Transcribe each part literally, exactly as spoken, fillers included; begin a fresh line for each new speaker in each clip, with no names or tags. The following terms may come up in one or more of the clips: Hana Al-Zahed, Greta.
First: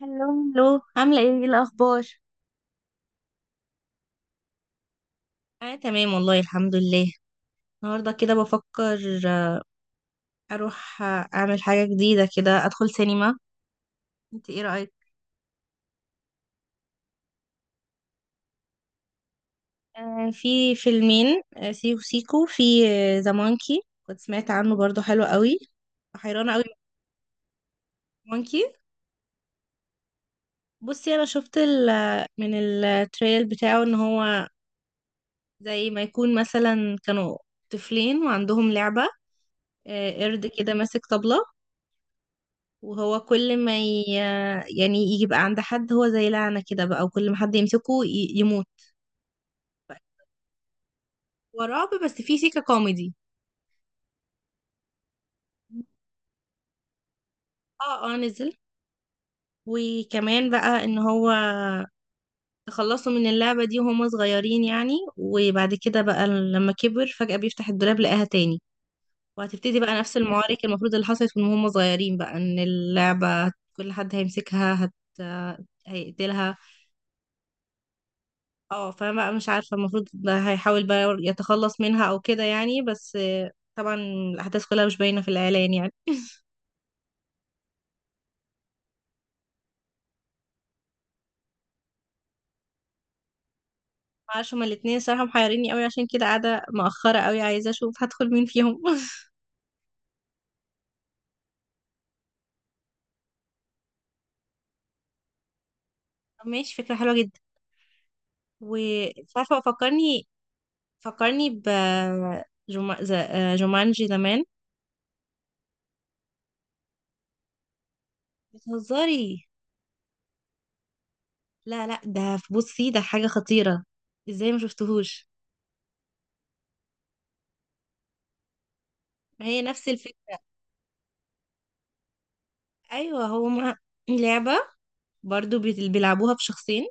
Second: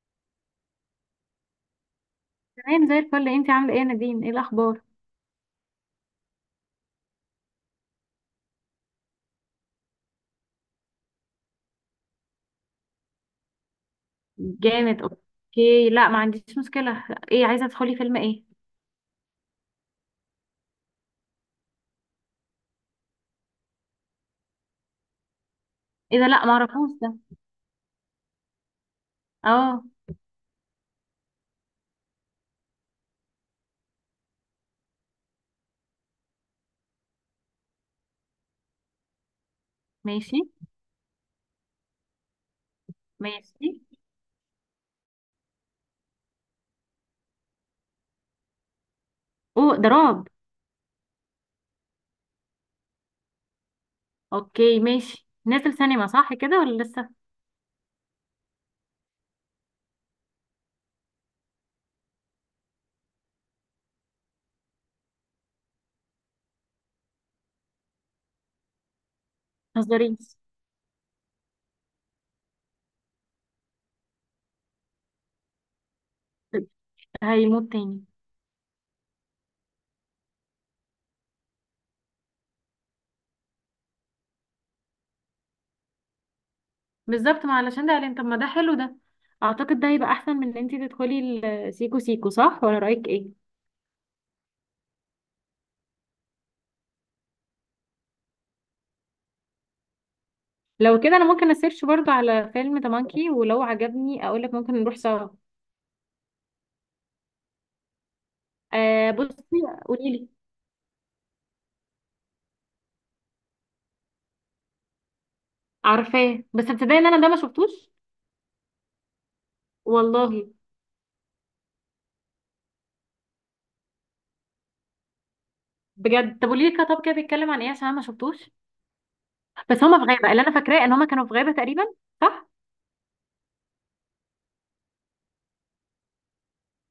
هلو. هلو، عاملة ايه ايه الأخبار؟
تمام زي الفل. انتي عامله ايه يا نادين؟ ايه الاخبار؟
أنا تمام والله الحمد لله. النهاردة كده بفكر آه، أروح، آه، أعمل حاجة جديدة كده أدخل سينما. انت ايه رأيك؟
جامد. اوكي، لا، ما عنديش مشكله. ايه؟ عايزه تدخلي فيلم ايه؟
آه في فيلمين، آه سيكو سيكو، في آه، ذا مونكي، كنت سمعت عنه برضو حلو قوي.
ايه ده؟ لا، ما
حيرانة قوي
اعرفوش ده.
من مونكي.
اه.
بصي أنا شفت ال من التريل بتاعه إن هو زي ما يكون مثلا كانوا طفلين وعندهم لعبة، آه،
ماشي.
قرد كده ماسك طبلة، وهو كل
ماشي.
ما ي... يعني يبقى عند حد، هو زي لعنة كده بقى، وكل ما حد يمسكه ي... يموت
اوه، ده
بقى.
رعب.
هو رعب بس فيه سيكة كوميدي.
اوكي، ماشي. نازل سينما صح كده ولا لسه؟
اه، اه، نزل. وكمان بقى ان هو تخلصوا من اللعبة دي وهم صغيرين يعني، وبعد كده بقى لما كبر فجأة بيفتح الدولاب لقاها تاني. وهتبتدي
ما
بقى نفس
تهزريش.
المعارك المفروض اللي حصلت من هم صغيرين، بقى ان اللعبة كل حد هيمسكها هت... هيقتلها.
هيموت تاني؟
اه، فانا مش عارفه المفروض ده هيحاول بقى يتخلص منها او كده يعني، بس آه، طبعا الاحداث كلها مش باينه في الاعلان يعني.
بالظبط. ما علشان ده قال، طب ما ده حلو ده. اعتقد ده هيبقى احسن من ان انتي تدخلي السيكو سيكو، صح ولا رايك ايه؟
معرفش هما الاتنين الصراحه محيريني قوي، عشان كده قاعده مأخره قوي عايزه اشوف هدخل مين فيهم.
لو كده انا ممكن اسيرش برضو على فيلم تمانكي، ولو عجبني اقولك، ممكن نروح سوا.
طب ماشي، فكره حلوه جدا.
آه،
ومش
بصي.
عارفه،
قولي
فكرني،
لي.
فكرني ب جوما... ز- آه، جومانجي زمان.
عارفاه بس تصدقي ان انا ده ما شفتوش.
بتهزري؟
والله.
لا لا، ده في- بصي ده حاجه خطيره، ازاي ما شفتهوش.
بجد؟ طب قولي لي كده، طب كده بيتكلم عن ايه عشان انا ما شفتوش.
ما هي
بس
نفس
هما في غابه.
الفكره.
اللي انا فاكراه ان هما كانوا في غابه تقريبا، صح؟
ايوه هما لعبه برضو بيت- بيلعبوها بشخصين.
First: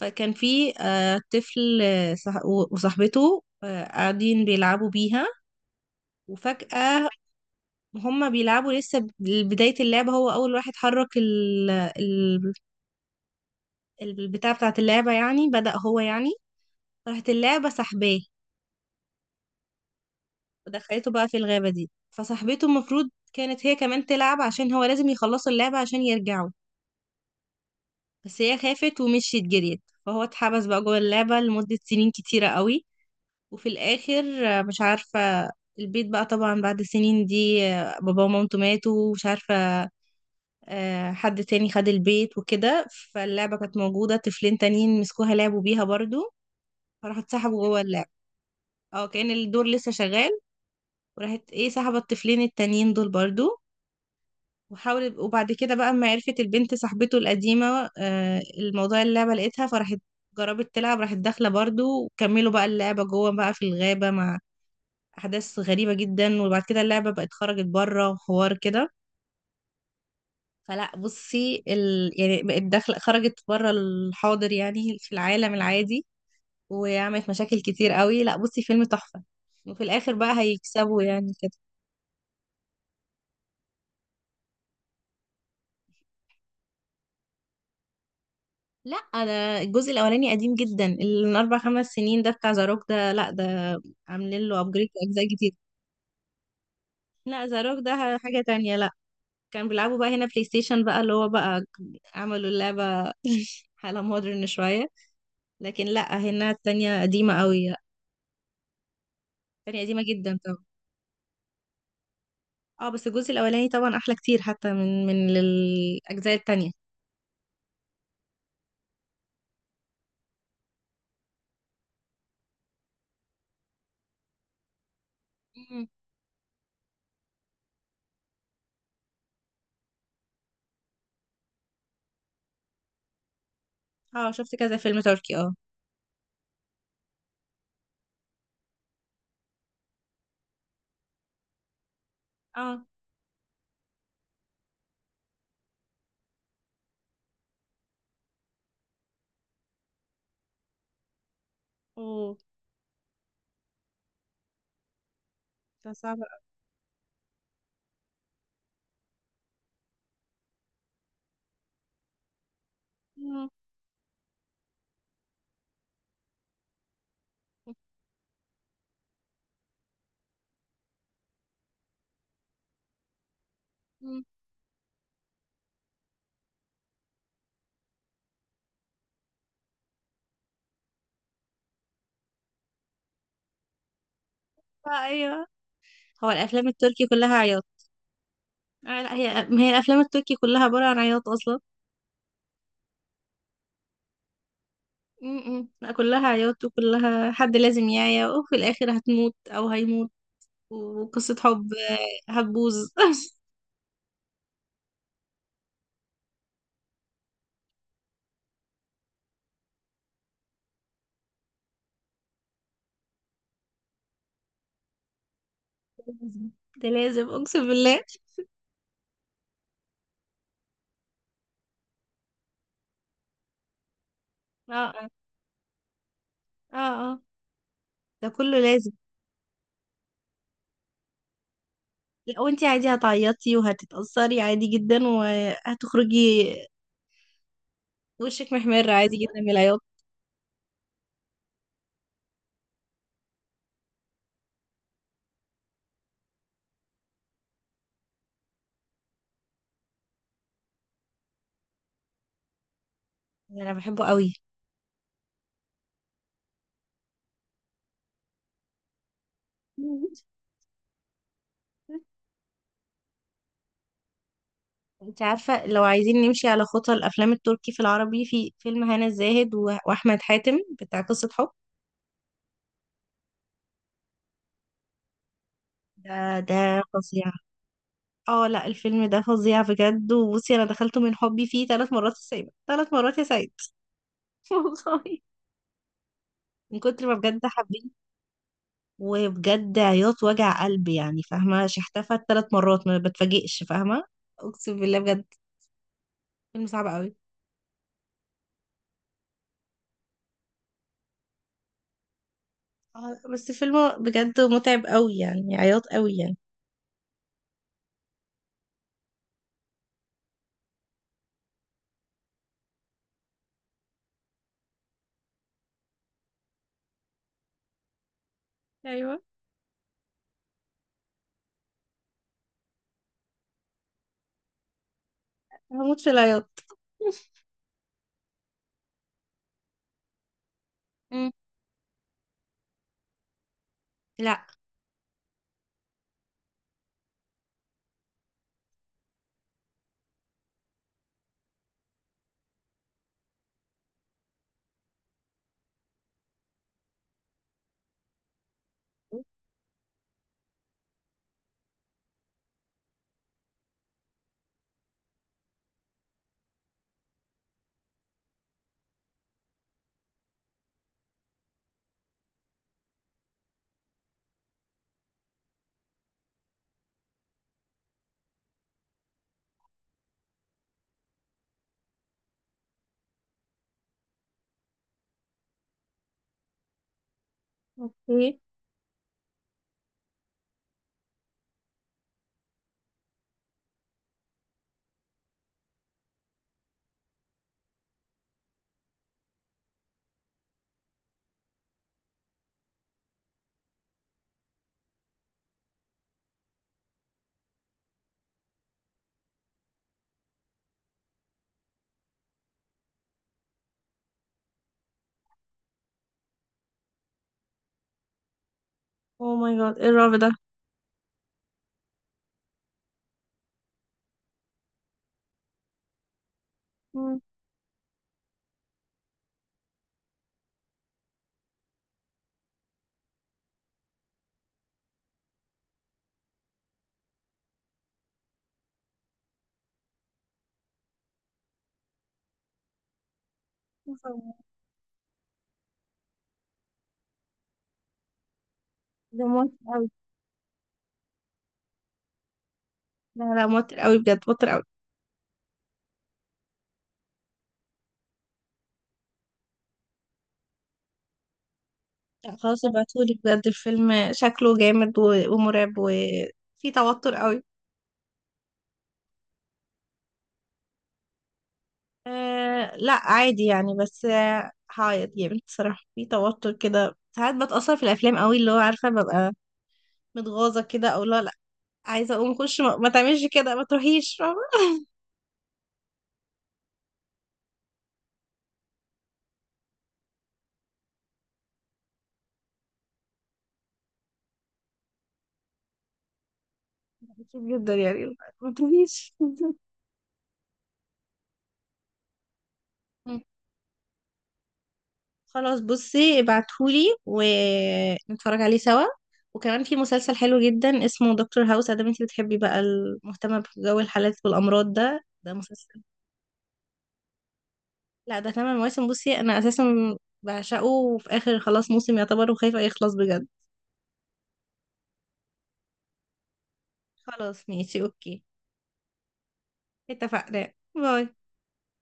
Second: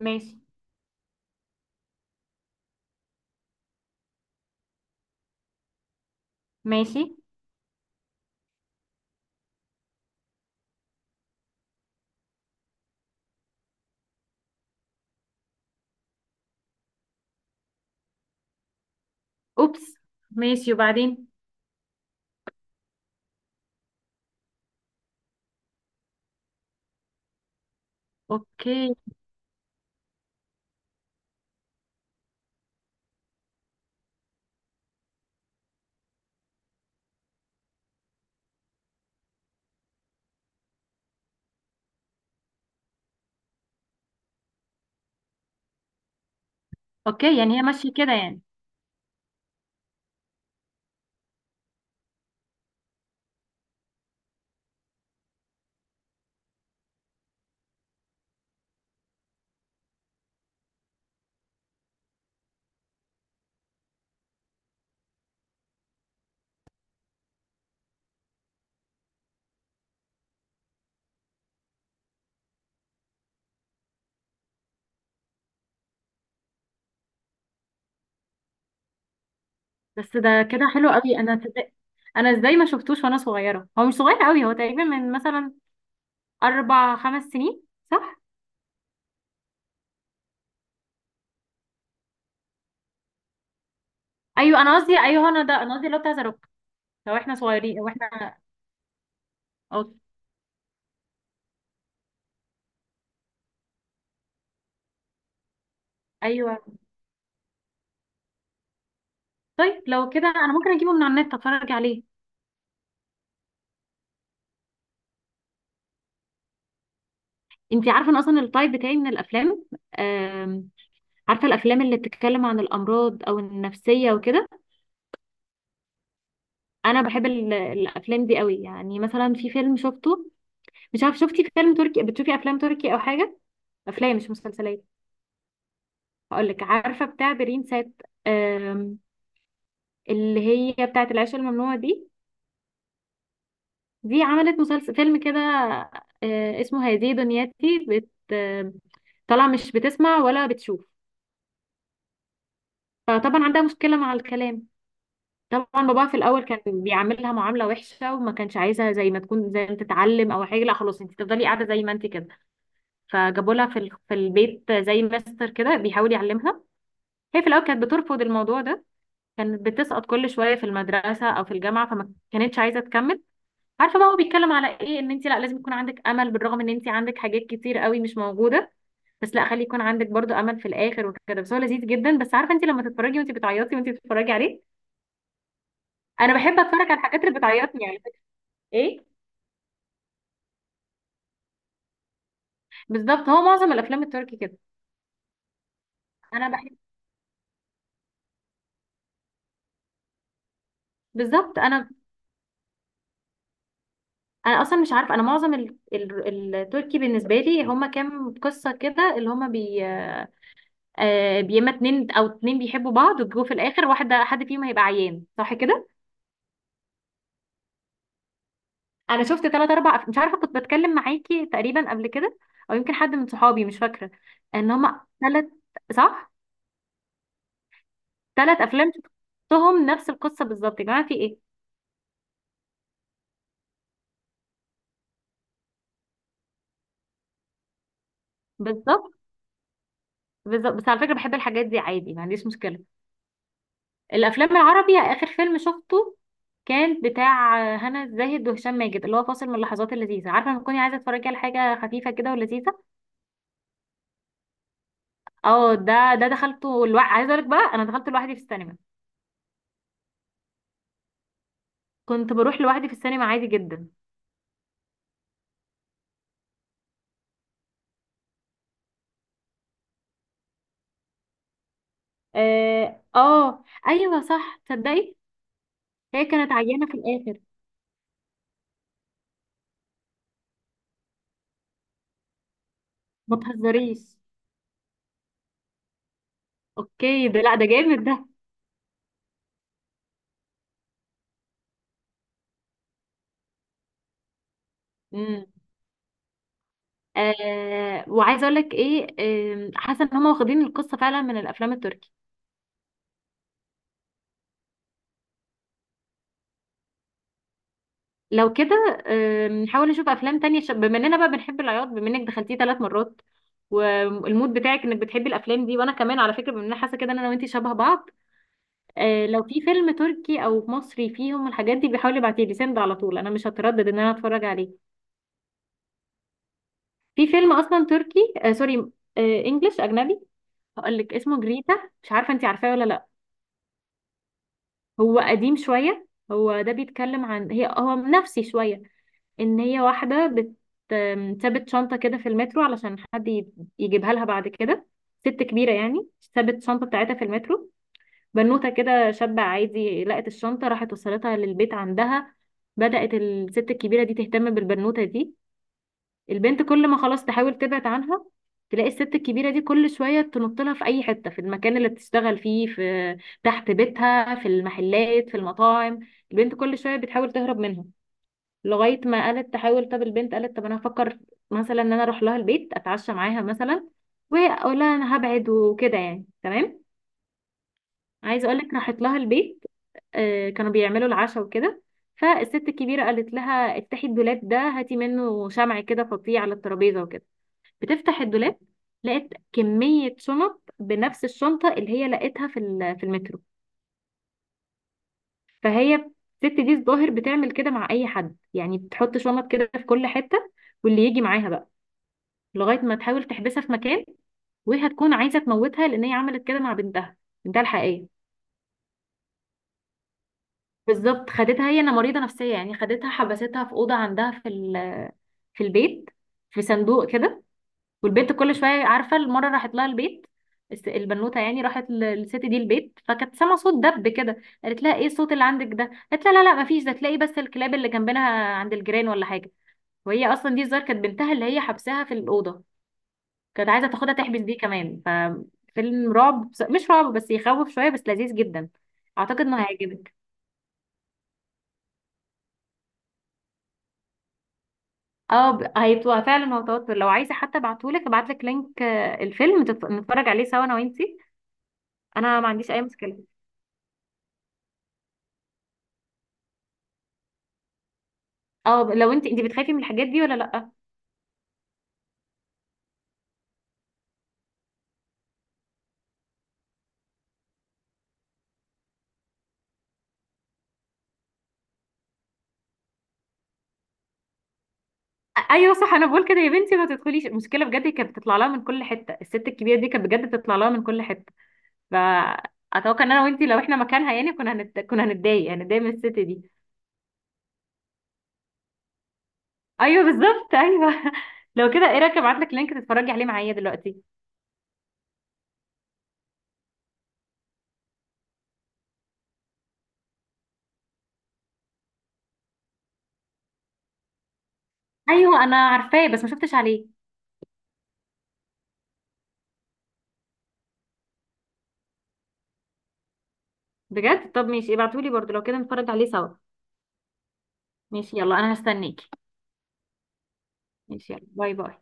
فكان
ماشي.
في آه، طفل آه، صح- و- وصاحبته، آه، قاعدين بيلعبوا بيها
ماشي.
وفجأة، هما بيلعبوا لسه ب- بداية اللعبة. هو أول واحد حرك ال- ال- البتاع بتاعة اللعبة يعني، بدأ هو يعني، راحت اللعبة سحباه
اوبس. ماشي،
ودخلته
وبعدين؟
بقى في الغابة دي. فصاحبته المفروض كانت هي كمان تلعب عشان هو لازم يخلصوا اللعبة عشان يرجعوا. بس هي
اوكي.
خافت ومشيت جريت، فهو اتحبس بقى جوه اللعبة لمدة سنين كتيرة قوي. وفي الاخر آه، مش عارفه، البيت بقى طبعا بعد سنين دي آه، بابا ومامته ماتوا ومش عارفه، آه، حد تاني خد البيت وكده. فاللعبه كانت موجوده، طفلين تانيين مسكوها لعبوا بيها برضو، فراحوا
اوكي، يعني هي
اتسحبوا جوه
ماشيه
اللعبه.
كده يعني.
اه، كان الدور لسه شغال وراحت ايه سحبت الطفلين التانيين دول برضو. وحاولت وبعد كده بقى اما عرفت البنت صاحبته القديمه آه، الموضوع اللعبه لقيتها، فراحت جربت تلعب، راحت داخله برضو، وكملوا بقى اللعبه جوه بقى في الغابه مع احداث غريبه جدا. وبعد كده اللعبه بقت خرجت بره وحوار كده. فلا بصي ال... يعني بقت داخله خرجت بره الحاضر يعني في العالم العادي، وعملت مشاكل كتير قوي. لا بصي فيلم تحفه، وفي الاخر
بس
بقى
ده كده حلو
هيكسبوا
قوي.
يعني
انا
كده.
تصدق، انا ازاي ما شفتوش وانا صغيره؟ هو مش صغير قوي، هو تقريبا من مثلا اربع خمس سنين، صح؟
لا انا الجزء الاولاني قديم جدا، اللي من اربع خمس سنين ده بتاع زاروك، ده لا ده عاملين له
ايوه، انا
ابجريد
قصدي.
اجزاء
ايوه، انا
كتير.
ده انا قصدي اللي هو بتاع ذا روك لو احنا
لا زاروك
صغيرين او
ده
احنا
حاجه تانية، لا كان
أو...
بيلعبوا بقى هنا بلاي ستيشن بقى، اللي هو بقى عملوا اللعبه على مودرن شويه. لكن لا هنا
ايوه.
التانية قديمة قوي،
طيب
التانية قديمة
لو كده
جدا
انا
طبعا.
ممكن اجيبه من على النت اتفرج عليه.
اه بس الجزء الاولاني طبعا احلى كتير حتى من من الاجزاء التانية.
انت عارفه ان اصلا التايب بتاعي من الافلام، آم، عارفه الافلام اللي بتتكلم عن الامراض او النفسيه وكده.
مم.
انا بحب ال- الافلام دي قوي. يعني مثلا في فيلم شفته، مش عارف، شفتي فيلم تركي؟ بتشوفي افلام تركي او حاجه؟ افلام مش
اه شفت كذا
مسلسلات.
فيلم تركي، اه.
هقول لك، عارفه بتاع برين سات، آم، اللي هي بتاعه العيش الممنوع دي.
اه.
دي عملت مسلسل فيلم كده، آه، اسمه هذه دنياتي. بت آم، طالعه مش بتسمع ولا بتشوف.
اوه،
فطبعا عندها مشكلة مع الكلام. طبعا
ده
باباها في
صعب أوي.
الأول كان بيعاملها معاملة وحشة، وما كانش عايزها زي ما تكون، زي ما تتعلم أو حاجة. لا، خلاص، انت تفضلي قاعدة زي ما انت كده.
مم.
فجابوا لها في ال- في البيت زي ماستر كده بيحاول يعلمها. هي في الأول كانت بترفض الموضوع ده. كانت بتسقط كل شوية في المدرسة أو في الجامعة، فما كانتش عايزة تكمل. عارفة بقى هو
مم.
بيتكلم على ايه؟ ان انت، لا، لازم يكون عندك أمل، بالرغم ان انت عندك حاجات كتير قوي مش موجودة. بس لا، خلي يكون عندك برضو امل في الاخر وكده. بس هو لذيذ جدا. بس عارفه انت لما تتفرجي، وانت بتعيطي وانت بتتفرجي عليه.
آه ايوه. هو
انا بحب
الافلام
اتفرج على
التركي
الحاجات
كلها
اللي
عياط؟
بتعيطني يعني.
آه
ايه،
لا، هي ما هي الافلام التركي كلها عبارة عن عياط اصلا.
بالظبط. هو معظم الافلام التركي كده.
مم. لا كلها
انا
عياط،
بحب
وكلها حد لازم يعيا وفي الاخر هتموت او هيموت، وقصة
بالظبط.
حب
انا
آه، هتبوظ.
انا اصلا مش عارفه، انا معظم ال... ال... التركي بالنسبه لي هما كام قصه كده اللي هما بي آه بيما. اتنين او اتنين بيحبوا بعض، وجو في الاخر واحده حد فيهم هيبقى عيان، صح كده؟
ده لازم اقسم بالله.
انا شفت تلات اربع أف- مش عارفه، كنت بتكلم معاكي تقريبا قبل كده، او يمكن حد من صحابي، مش فاكره. ان هما
اه،
تلات، صح؟
اه، اه، ده كله
تلات افلام
لازم.
شفتهم نفس القصه بالظبط، يا جماعه، في ايه؟
لا وانتي عادي هتعيطي وهتتأثري عادي جدا، وهتخرجي وشك محمر
بالظبط.
عادي جدا من العياط.
بالظبط، بس على فكرة بحب الحاجات دي عادي، ما عنديش مشكلة. الأفلام العربي، آخر فيلم شفته كان بتاع هنا الزاهد وهشام ماجد، اللي هو فاصل من اللحظات اللذيذة. عارفة لما تكوني عايزة تتفرجي على حاجة خفيفة كده ولذيذة.
انا بحبه قوي.
اه، ده ده دخلته الوا... عايزة أقولك بقى، أنا دخلت لوحدي في السينما. كنت بروح لوحدي في السينما عادي جدا.
انت عارفة، لو عايزين نمشي على خطى الافلام التركي في العربي، في فيلم هنا الزاهد و- واحمد حاتم بتاع قصة حب،
اه. آه، أيوه، صح، تصدقي،
ده
هي كانت
ده
عيانة في
فظيع.
الآخر.
اه لا الفيلم ده فظيع بجد، وبصي انا دخلته من حبي فيه ثلاث مرات السينما، ثلاث مرات يا
ما
سعيد.
تهزريش.
والله، من كتر ما
اوكي،
بجد
ده لا، ده
حبيت،
جامد
وبجد عياط وجع قلب يعني، فاهمة شحتفت ثلاث مرات ما بتفاجئش فاهمة. اقسم بالله بجد،
ده.
فيلم صعب قوي.
آه، وعايزه اقول لك ايه؟ آم، حاسه ان هم واخدين القصه فعلا من الافلام التركي.
آه، بس فيلم بجد متعب قوي يعني عياط قوي يعني.
لو كده، آم، نحاول نشوف افلام تانية. ش- بما اننا بقى بنحب العياط، بما انك دخلتيه ثلاث مرات، والمود بتاعك انك بتحبي الافلام دي، وانا كمان على فكره بما اننا حاسه كده ان انا وانتي شبه بعض.
ايوه
آه، لو في فيلم تركي او مصري فيهم الحاجات دي، بيحاول يبعتيه لي سند على طول، انا مش هتردد ان انا اتفرج عليه.
هموت في العياط.
في فيلم اصلا تركي، آه سوري، آه انجلش اجنبي. هقول لك
مم.
اسمه جريتا. مش عارفه انتي عارفاه ولا؟
لا
هو قديم شوية. هو ده بيتكلم عن، هي هو نفسي شوية، ان هي واحدة بت آم، سابت شنطة كده في المترو علشان حد ي- يجيبها لها بعد كده. ست كبيرة يعني. سابت الشنطة بتاعتها في المترو. بنوتة كده شابة عادي لقت الشنطة، راحت وصلتها للبيت عندها. بدأت الست الكبيرة دي تهتم بالبنوتة دي. البنت كل ما خلاص تحاول تبعد عنها، تلاقي الست الكبيرة دي كل شوية تنط لها في أي حتة، في المكان اللي بتشتغل فيه، في تحت بيتها، في المحلات، في المطاعم. البنت كل شوية بتحاول تهرب منها لغاية ما قالت تحاول. طب البنت قالت، طب أنا هفكر مثلا إن أنا أروح لها البيت، أتعشى معاها مثلا، وأقول لها أنا هبعد وكده يعني، تمام.
اوكي.
عايزة أقولك، راحت لها البيت. آه، كانوا بيعملوا العشاء وكده. فالست الكبيرة قالت لها، افتحي الدولاب ده هاتي منه شمع كده فظيع على الترابيزة وكده. بتفتح الدولاب، لقيت كمية شنط بنفس الشنطة اللي هي لقيتها في ال- في المترو. فهي، الست دي الظاهر بتعمل كده مع أي حد يعني، بتحط شنط كده في كل حتة، واللي يجي معاها بقى، لغاية ما تحاول تحبسها في مكان. وهي هتكون عايزة تموتها، لأن هي عملت كده مع بنتها، بنتها الحقيقية.
او ماي جاد، ايه الرعب ده.
بالظبط. خدتها، هي أنا مريضة نفسية يعني، خدتها حبستها في أوضة عندها في ال- في البيت، في صندوق
مم.
كده. والبنت كل شويه، عارفه، المره راحت لها البيت، الس- البنوته يعني راحت ل- للست دي البيت، فكانت سامعه صوت دب كده. قالت لها، ايه الصوت اللي عندك ده؟ قالت لها، لا لا، مفيش، ده تلاقي بس الكلاب اللي جنبنا عند الجيران ولا حاجه. وهي اصلا دي الظاهر كانت بنتها اللي هي حبسها في الاوضه، كانت عايزه تاخدها تحبس دي كمان. ففيلم رعب بس- مش رعب بس، يخوف شويه بس لذيذ جدا.
ده
اعتقد
موتر
انه
قوي.
هيعجبك.
لا لا، موتر قوي بجد، موتر قوي.
اه، ب- هيبقى فعلا هو توتر. لو عايزه حتى ابعتهولك، ابعتلك لينك آه، الفيلم، تت- نتفرج عليه سوا انا وانتي.
لا
انا ما
خلاص
عنديش اي
ابعتولي
مشكله.
بجد، الفيلم شكله جامد و- ومرعب وفي توتر قوي.
اه، لو انت انت بتخافي من الحاجات دي ولا لا؟
أه لا عادي يعني، بس آه، هعيط جامد بصراحة. في توتر كده ساعات بتأثر في الأفلام قوي، اللي هو عارفة، ببقى متغاظة كده، أو لا لا عايزة أقوم أخش ما, ما تعملش كده، ما تروحيش فاهمة.
أ- ايوه، صح، انا بقول كده يا بنتي ما تدخليش. المشكله بجد كانت بتطلع لها من كل حته، الست الكبيره دي كانت بجد بتطلع لها من كل حته. فاتوقع ان انا وانت لو احنا مكانها يعني، كنا هنت... كنا هنتضايق هنتضايق من الست دي.
بتشوف جدا يعني ما تروحيش.
ايوه، بالظبط، ايوه. لو كده ايه رايك ابعت لك لينك تتفرجي
مم.
عليه معايا دلوقتي؟
خلاص بصي ابعتهولي ونتفرج عليه سوا. وكمان في مسلسل حلو جدا اسمه دكتور هاوس، ادام انتي بتحبي بقى المهتمة بجو الحالات والأمراض، ده ده
ايوه، انا
مسلسل.
عارفاه بس ما شفتش عليه.
لا ده تمن مواسم، بصي انا اساسا بعشقه وفي اخر خلاص موسم يعتبر، وخايفة يخلص بجد.
بجد؟ طب ماشي، ابعتولي برضو لو كده نتفرج عليه سوا.
خلاص ماشي
ماشي،
اوكي،
يلا، انا هستنيكي.
اتفقنا،
ماشي،
باي.
يلا، باي باي.